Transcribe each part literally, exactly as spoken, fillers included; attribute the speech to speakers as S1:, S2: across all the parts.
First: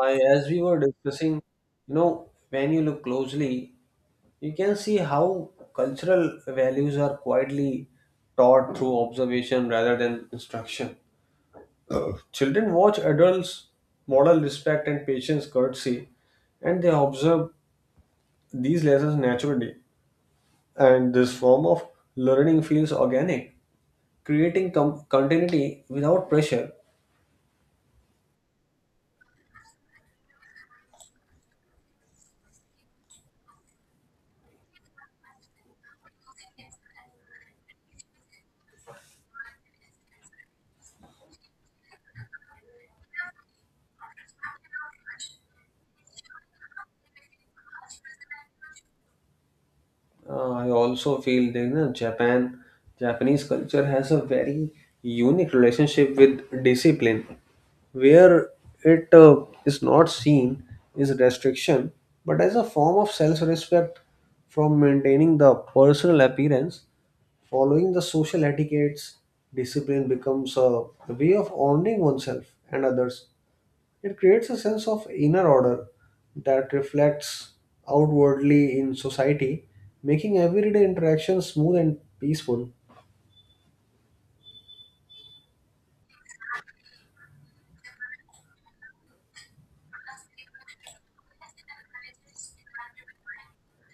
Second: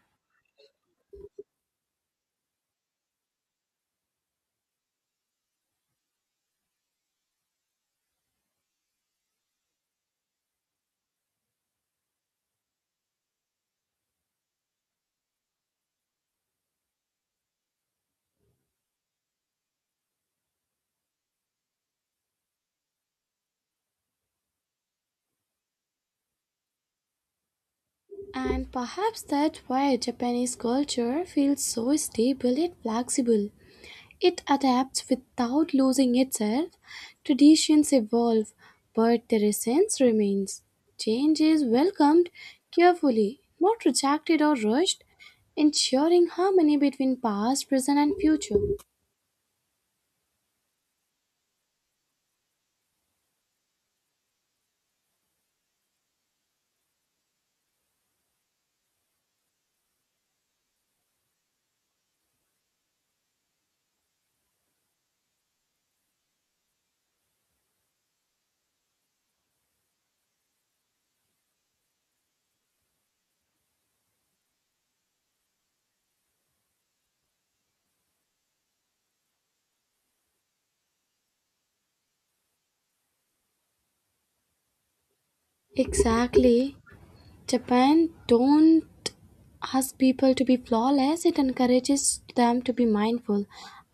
S1: I, as we were discussing, you know, when you look closely, you can see how cultural values are quietly taught through observation rather than instruction. Children watch adults model respect and patience, courtesy, and they observe these lessons naturally. And this form of learning feels organic, creating com- continuity without pressure.
S2: And perhaps that's why Japanese culture feels so stable and flexible. It adapts without losing itself. Traditions evolve, but the essence remains. Change is welcomed carefully, not rejected or rushed, ensuring harmony between past, present, and future.
S1: Uh, I also feel that you know, Japan, Japanese culture has a very unique relationship with discipline, where it uh, is not seen as restriction, but as a form of self-respect from maintaining the personal appearance, following the social etiquettes. Discipline becomes a way of honoring oneself and others. It creates a sense of inner order that reflects outwardly in society, making everyday interactions smooth and peaceful.
S2: Exactly. Japan don't ask people to be flawless, it encourages them to be mindful.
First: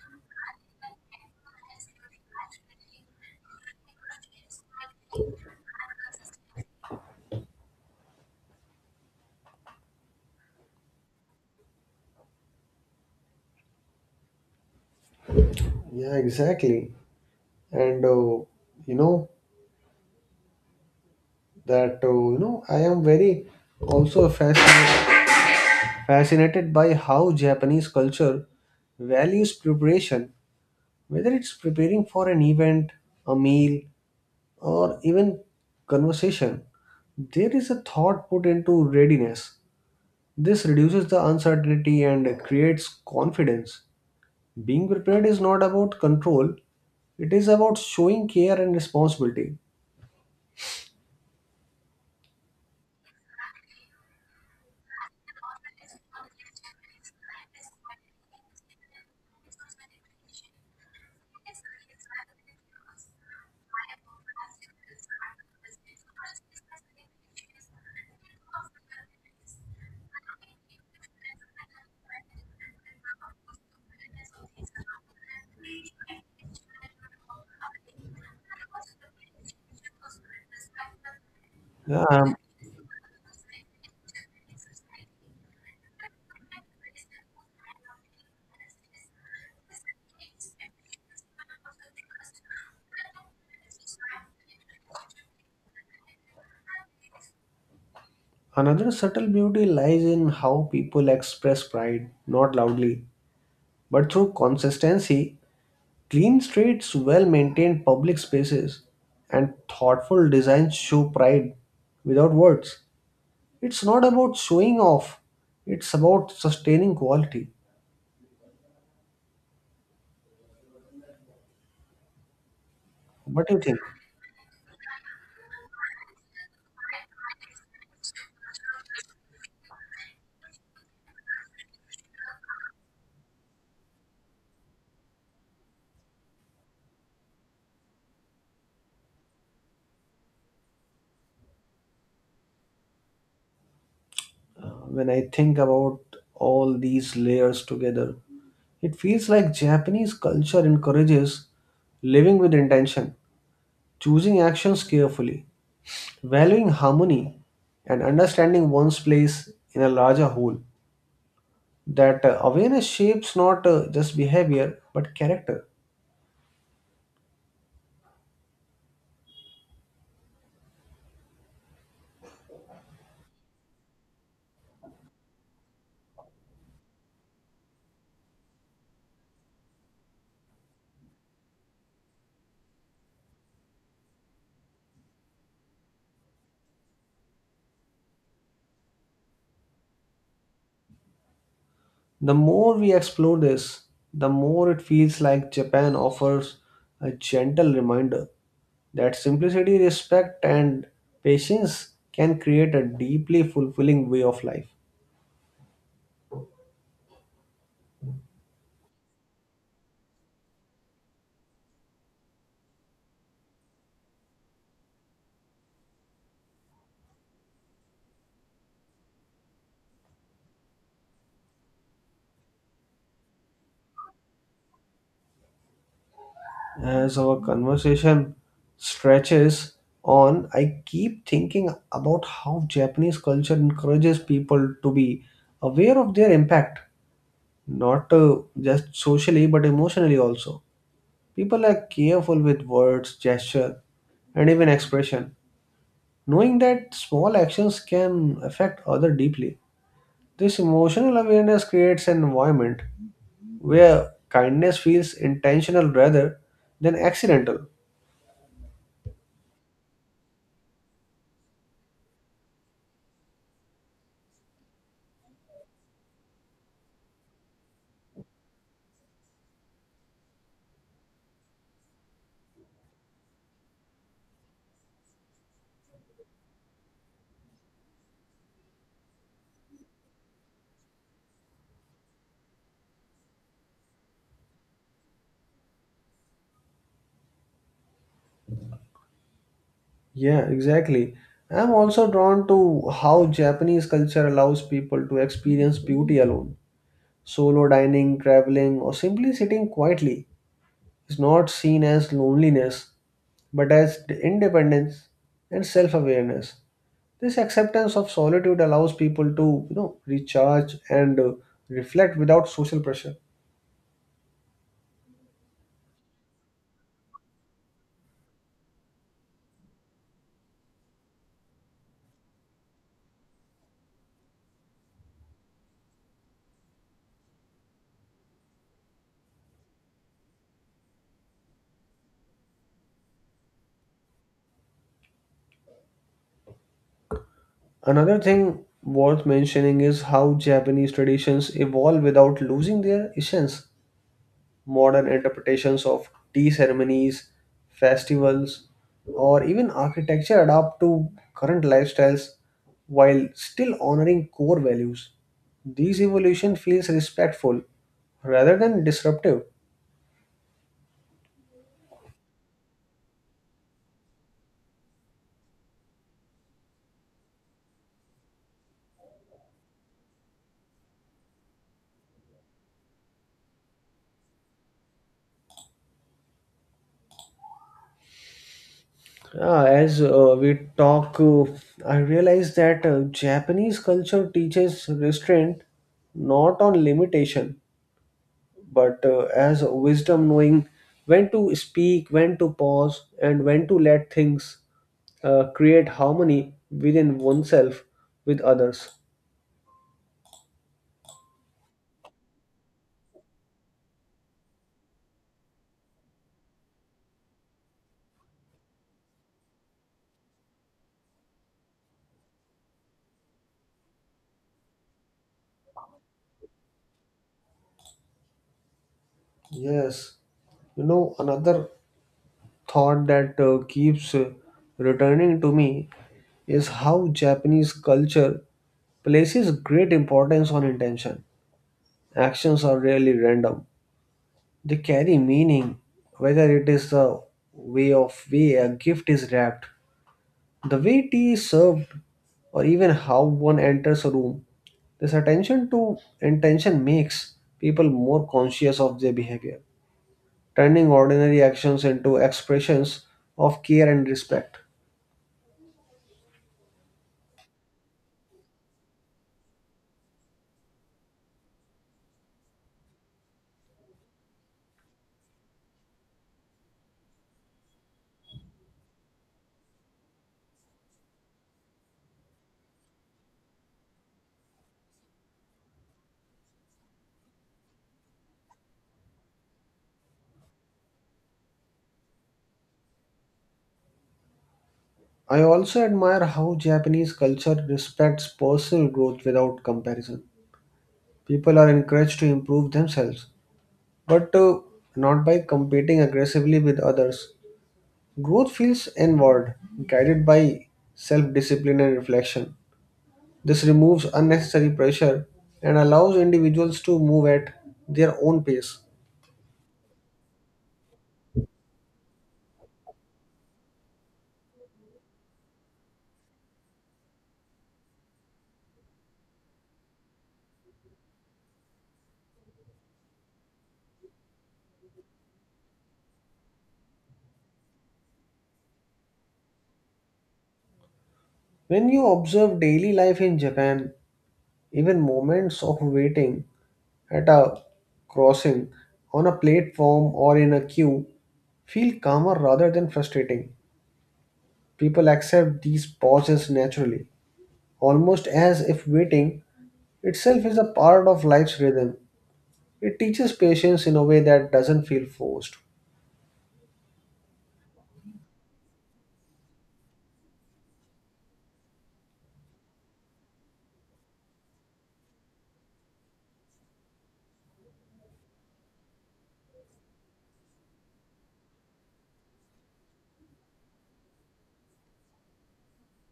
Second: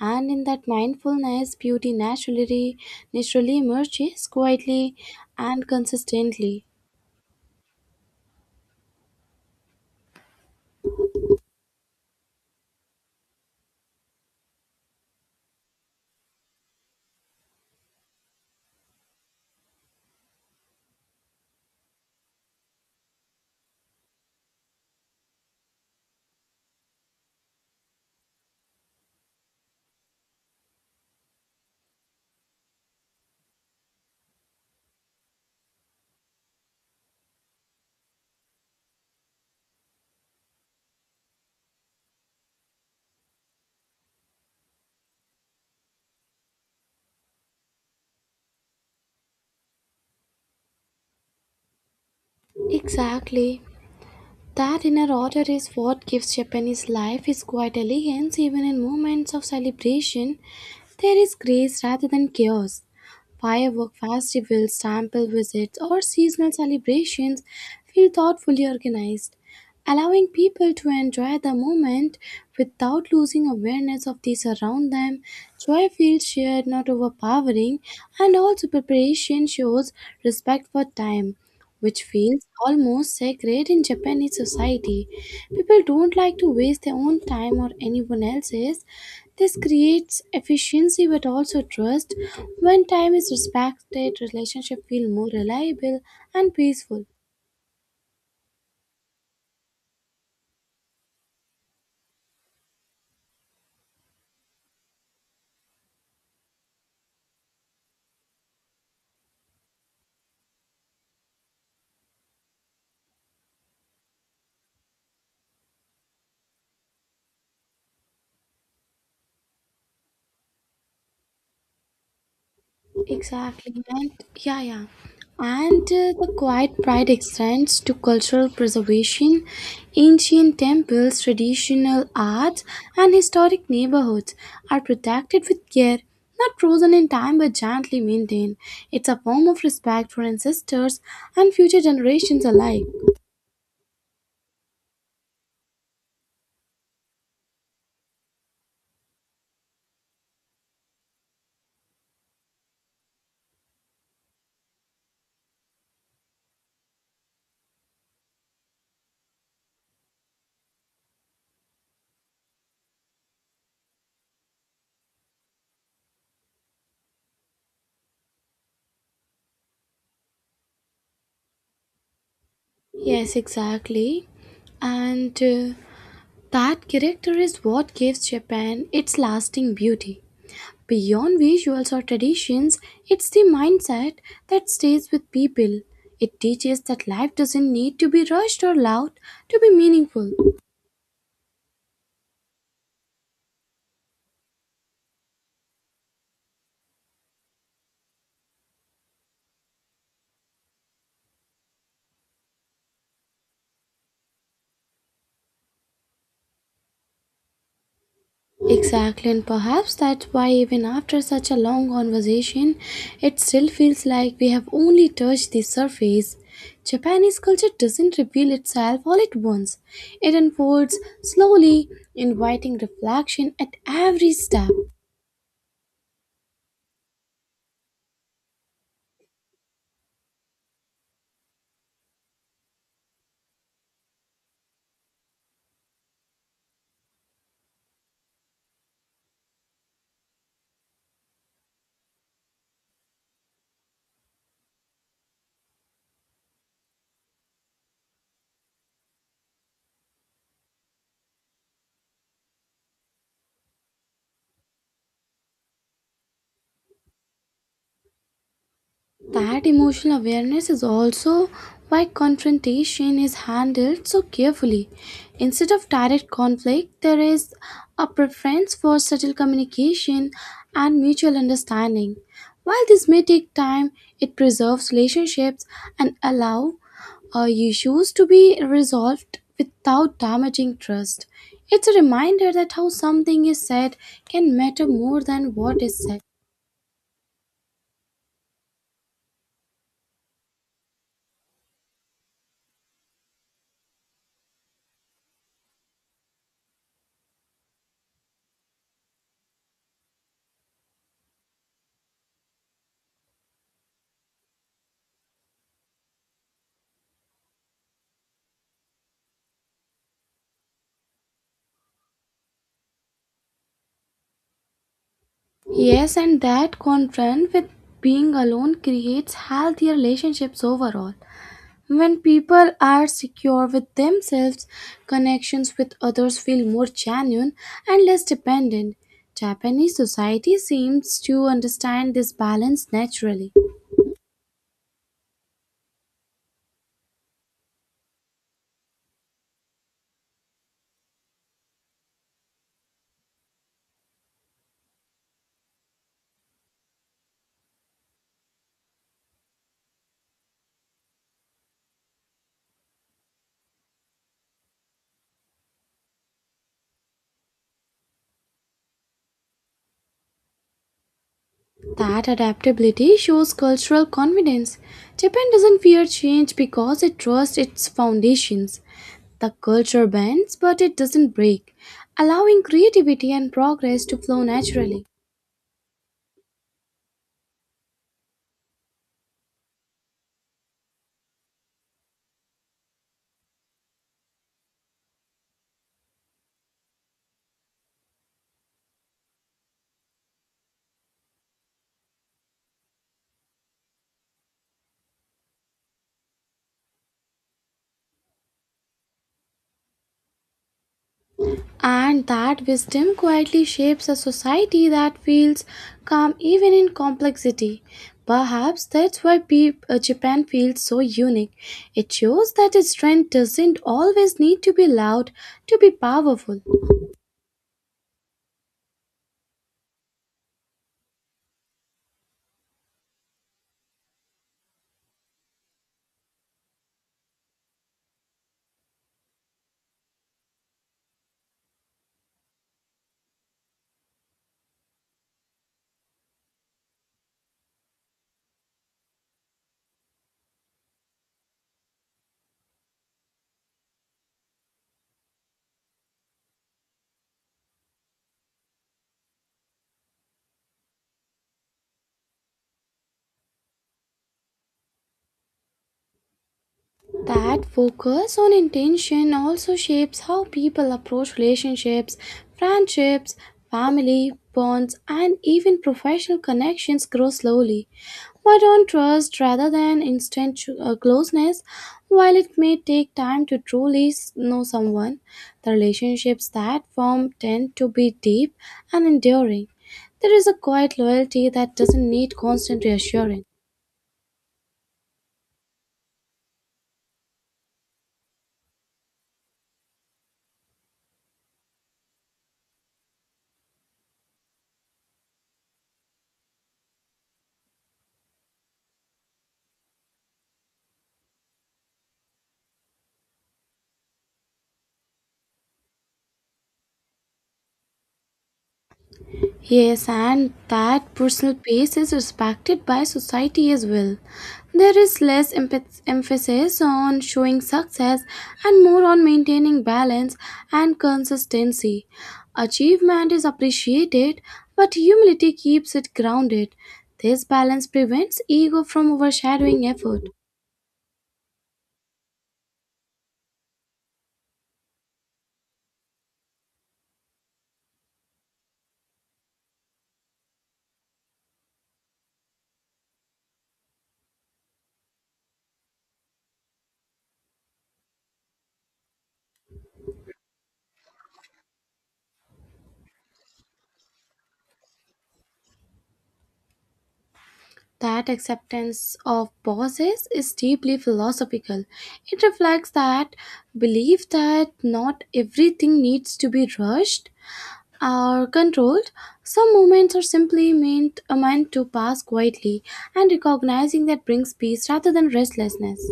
S2: And in that mindfulness, beauty naturally naturally emerges quietly and consistently.
S1: Yeah, exactly. And uh, you know that uh, you know I am very also fascinated fascinated by how Japanese culture values preparation, whether it's preparing for an event, a meal, or even conversation. There is a thought put into readiness. This reduces the uncertainty and creates confidence. Being prepared is not about control, it is about showing care and responsibility.
S2: Exactly. That inner order is what gives Japanese life its quiet elegance even in moments of celebration. There is grace rather than chaos. Firework festivals, temple visits, or seasonal celebrations feel thoughtfully organized, allowing people to enjoy the moment without losing awareness of these around them. Joy feels shared, not overpowering, and also preparation shows respect for time
S1: Yeah.
S2: which
S1: um,
S2: feels almost sacred in Japanese society. People don't like to waste their own time or anyone else's. This creates efficiency but also trust. When time is respected, relationships feel more reliable and peaceful.
S1: Another subtle beauty lies in how people express pride, not loudly, but through consistency. Clean streets, well maintained public spaces, and thoughtful designs show pride without words. It's not about showing off, it's about sustaining quality. What do you
S2: Exactly.
S1: think?
S2: And yeah, yeah. And uh, the quiet pride extends to cultural preservation, ancient temples, traditional arts, and historic neighborhoods are protected with care, not frozen in time but gently maintained. It's a form of respect for ancestors and future generations alike.
S1: Uh, when I think about all these layers together, it feels like Japanese culture encourages living with intention, choosing actions carefully, valuing harmony, and understanding one's place in a larger whole. that uh, awareness shapes not uh, just behavior but character.
S2: Yes, exactly. And uh, that character is what gives Japan its lasting beauty. Beyond visuals or traditions, it's the mindset that stays with people. It teaches that life doesn't need to be rushed or loud to be meaningful.
S1: The more we explore this, the more it feels like Japan offers a gentle reminder that simplicity, respect, and patience can create a deeply fulfilling way of life.
S2: Exactly, and perhaps that's why, even after such a long conversation, it still feels like we have only touched the surface. Japanese culture doesn't reveal itself all at once, it unfolds slowly, inviting reflection at every step.
S1: As our conversation stretches on, I keep thinking about how Japanese culture encourages people to be aware of their impact not uh, just socially but emotionally also. People are careful with words, gesture, and even expression, knowing that small actions can affect other deeply. This emotional awareness creates an environment where kindness feels intentional rather than accidental.
S2: That emotional awareness is also why confrontation is handled so carefully. Instead of direct conflict, there is a preference for subtle communication and mutual understanding. While this may take time, it preserves relationships and allow uh, issues to be resolved without damaging trust. It's a reminder that how something is said can matter more than what is said.
S1: Yeah, exactly. I'm also drawn to how Japanese culture allows people to experience beauty alone. Solo dining, traveling, or simply sitting quietly is not seen as loneliness but as independence and self-awareness. This acceptance of solitude allows people to you know recharge and uh, reflect without social pressure.
S2: Yes, and that confront with being alone creates healthy relationships overall. When people are secure with themselves, connections with others feel more genuine and less dependent. Japanese society seems to understand this balance naturally.
S1: Another thing worth mentioning is how Japanese traditions evolve without losing their essence. Modern interpretations of tea ceremonies, festivals, or even architecture adapt to current lifestyles while still honoring core values. These evolution feels respectful rather than disruptive.
S2: That adaptability shows cultural confidence. Japan doesn't fear change because it trusts its foundations. The culture bends, but it doesn't break, allowing creativity and progress to flow naturally.
S1: Ah, as uh, we talk, uh, I realize that uh, Japanese culture teaches restraint, not on limitation, but uh, as wisdom, knowing when to speak, when to pause, and when to let things uh, create harmony within oneself with others.
S2: And that wisdom quietly shapes a society that feels calm even in complexity. Perhaps that's why pe- uh, Japan feels so unique. It shows that its strength doesn't always need to be loud to be powerful.
S1: Yes. You know, another thought that uh, keeps uh, returning to me is how Japanese culture places great importance on intention. Actions are rarely random, they carry meaning, whether it is the way of way a gift is wrapped, the way tea is served, or even how one enters a room. This attention to intention makes people more conscious of their behavior, turning ordinary actions into expressions of care and respect.
S2: That focus on intention also shapes how people approach relationships, friendships, family, bonds, and even professional connections grow slowly. But on trust rather than instant ch- uh, closeness, while it may take time to truly s- know someone, the relationships that form tend to be deep and enduring. There is a quiet loyalty that doesn't need constant reassurance.
S1: I also admire how Japanese culture respects personal growth without comparison. People are encouraged to improve themselves, but uh, not by competing aggressively with others. Growth feels inward, guided by self discipline and reflection. This removes unnecessary pressure and allows individuals to move at their own pace.
S2: Yes, and that personal pace is respected by society as well. There is less emph- emphasis on showing success and more on maintaining balance and consistency. Achievement is appreciated, but humility keeps it grounded. This balance prevents ego from overshadowing effort.
S1: When you observe daily life in Japan, even moments of waiting at a crossing, on a platform, or in a queue feel calmer rather than frustrating. People accept these pauses naturally, almost as if waiting itself is a part of life's rhythm. It teaches patience in a way that doesn't feel forced.
S2: That acceptance of pauses is deeply philosophical. It reflects that belief that not everything needs to be rushed or controlled. Some moments are simply meant, are meant to pass quietly, and recognizing that brings peace rather than restlessness.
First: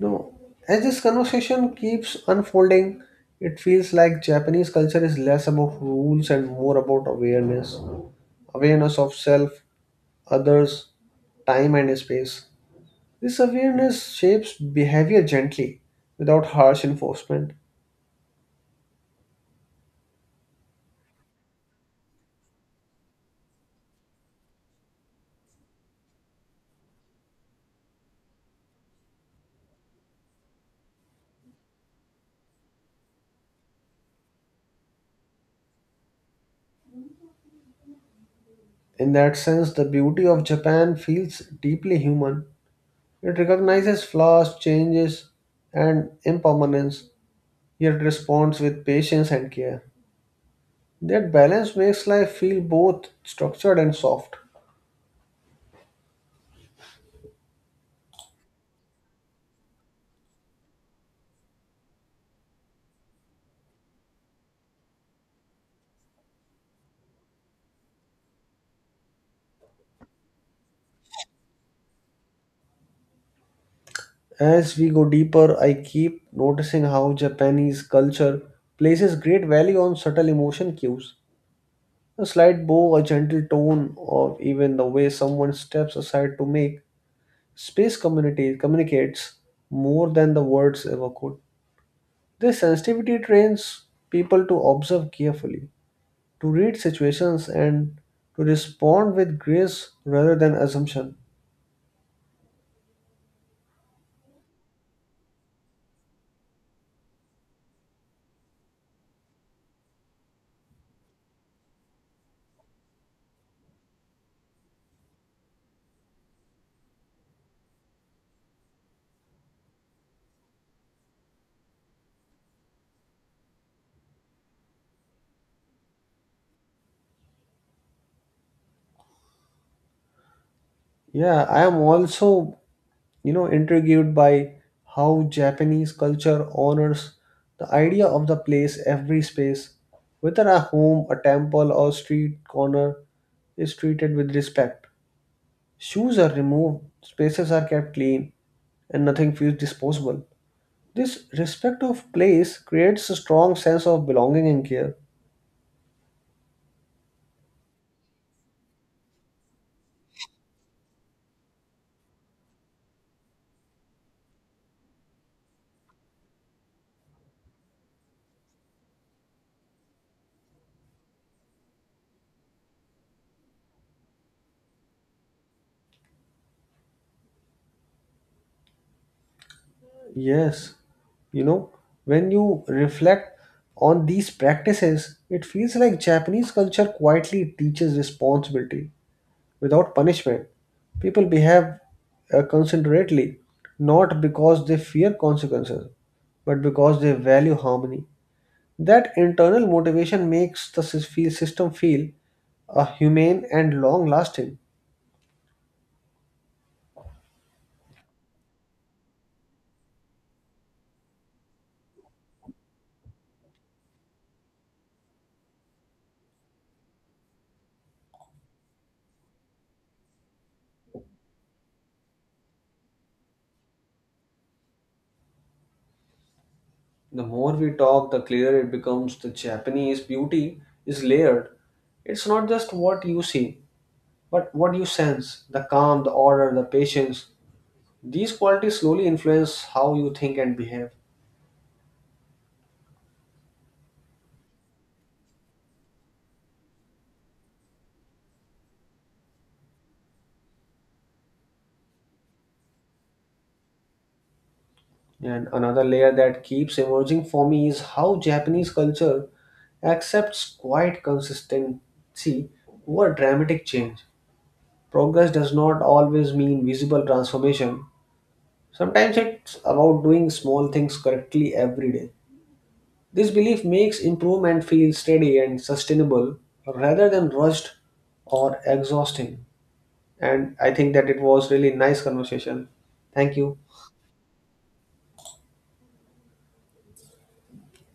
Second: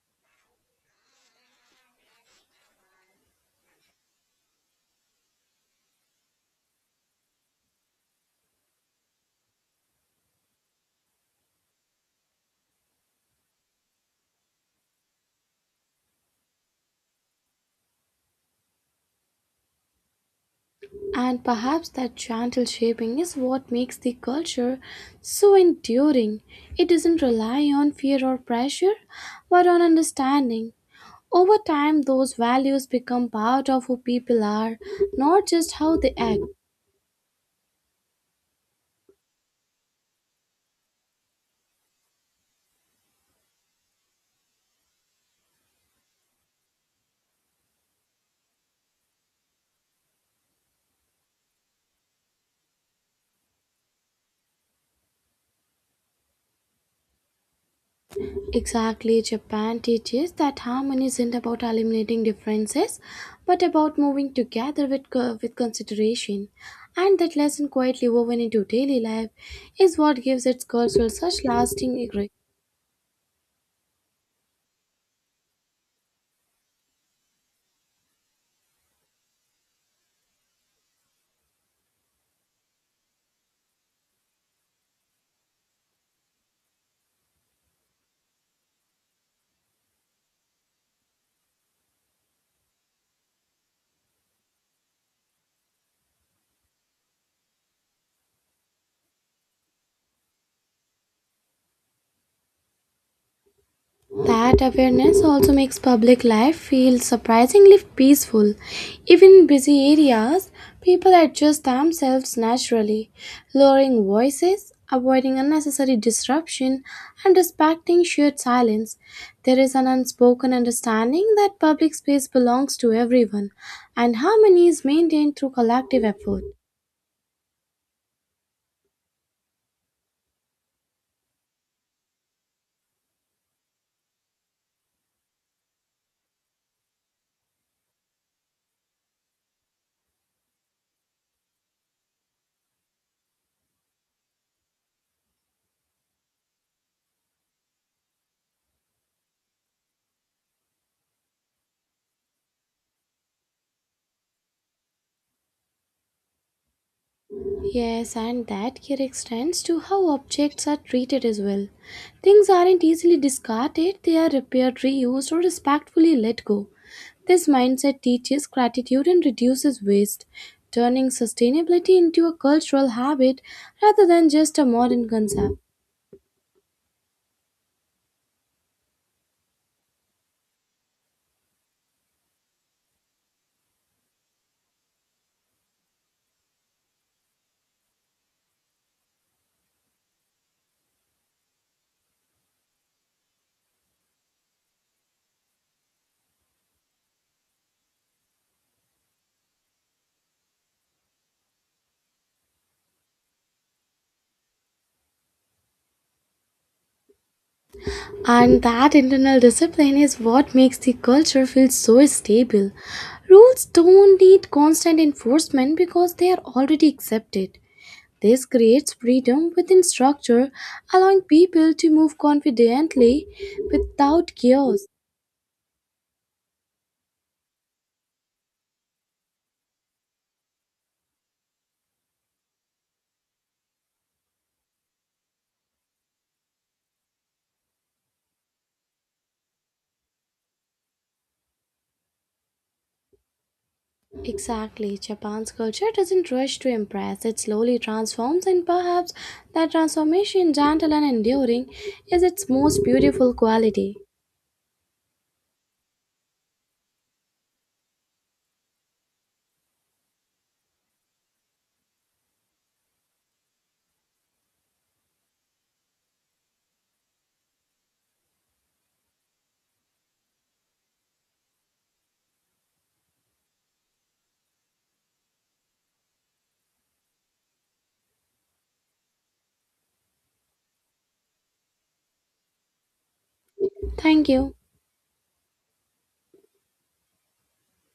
S1: No. As this conversation keeps unfolding, it feels like Japanese culture is less about rules and more about awareness. Awareness of self, others, time, and space. This awareness shapes behavior gently, without harsh enforcement.
S2: And perhaps that gentle shaping is what makes the culture so enduring. It doesn't rely on fear or pressure, but on understanding. Over time, those values become part of who people are, not just how they act.
S1: In that sense, the beauty of Japan feels deeply human. It recognizes flaws, changes, and impermanence, yet responds with patience and care. That balance makes life feel both structured and soft.
S2: Exactly, Japan teaches that harmony isn't about eliminating differences, but about moving together with, co- with consideration. And that lesson, quietly woven into daily life, is what gives its culture such lasting.
S1: As we go deeper, I keep noticing how Japanese culture places great value on subtle emotion cues. A slight bow, a gentle tone, or even the way someone steps aside to make space community communicates more than the words ever could. This sensitivity trains people to observe carefully, to read situations, and to respond with grace rather than assumption.
S2: That awareness also makes public life feel surprisingly peaceful. Even in busy areas, people adjust themselves naturally, lowering voices, avoiding unnecessary disruption, and respecting shared silence. There is an unspoken understanding that public space belongs to everyone, and harmony is maintained through collective effort.
S1: Yeah, I am also, you know, intrigued by how Japanese culture honors the idea of the place. Every space, whether a home, a temple, or street corner, is treated with respect. Shoes are removed, spaces are kept clean, and nothing feels disposable. This respect of place creates a strong sense of belonging and care.
S2: Yes, and that here extends to how objects are treated as well. Things aren't easily discarded, they are repaired, reused, or respectfully let go. This mindset teaches gratitude and reduces waste, turning sustainability into a cultural habit rather than just a modern concept.
S1: Yes, you know, when you reflect on these practices, it feels like Japanese culture quietly teaches responsibility without punishment. People behave uh, considerately, not because they fear consequences, but because they value harmony. That internal motivation makes the sys- feel- system feel uh, humane and long lasting.
S2: And that internal discipline is what makes the culture feel so stable. Rules don't need constant enforcement because they are already accepted. This creates freedom within structure, allowing people to move confidently without chaos.
S1: The more we talk, the clearer it becomes. The Japanese beauty is layered. It's not just what you see, but what you sense, the calm, the order, the patience. These qualities slowly influence how you think and behave.
S2: Exactly, Japan's culture doesn't rush to impress, it slowly transforms, and perhaps that transformation, gentle and enduring, is its most beautiful quality.
S1: And another layer that keeps emerging for me is how Japanese culture accepts quite consistency over dramatic change. Progress does not always mean visible transformation. Sometimes it's about doing small things correctly every day. This belief makes improvement feel steady and sustainable rather than rushed or exhausting. And I think that it was really nice conversation. Thank you.
S2: Thank you.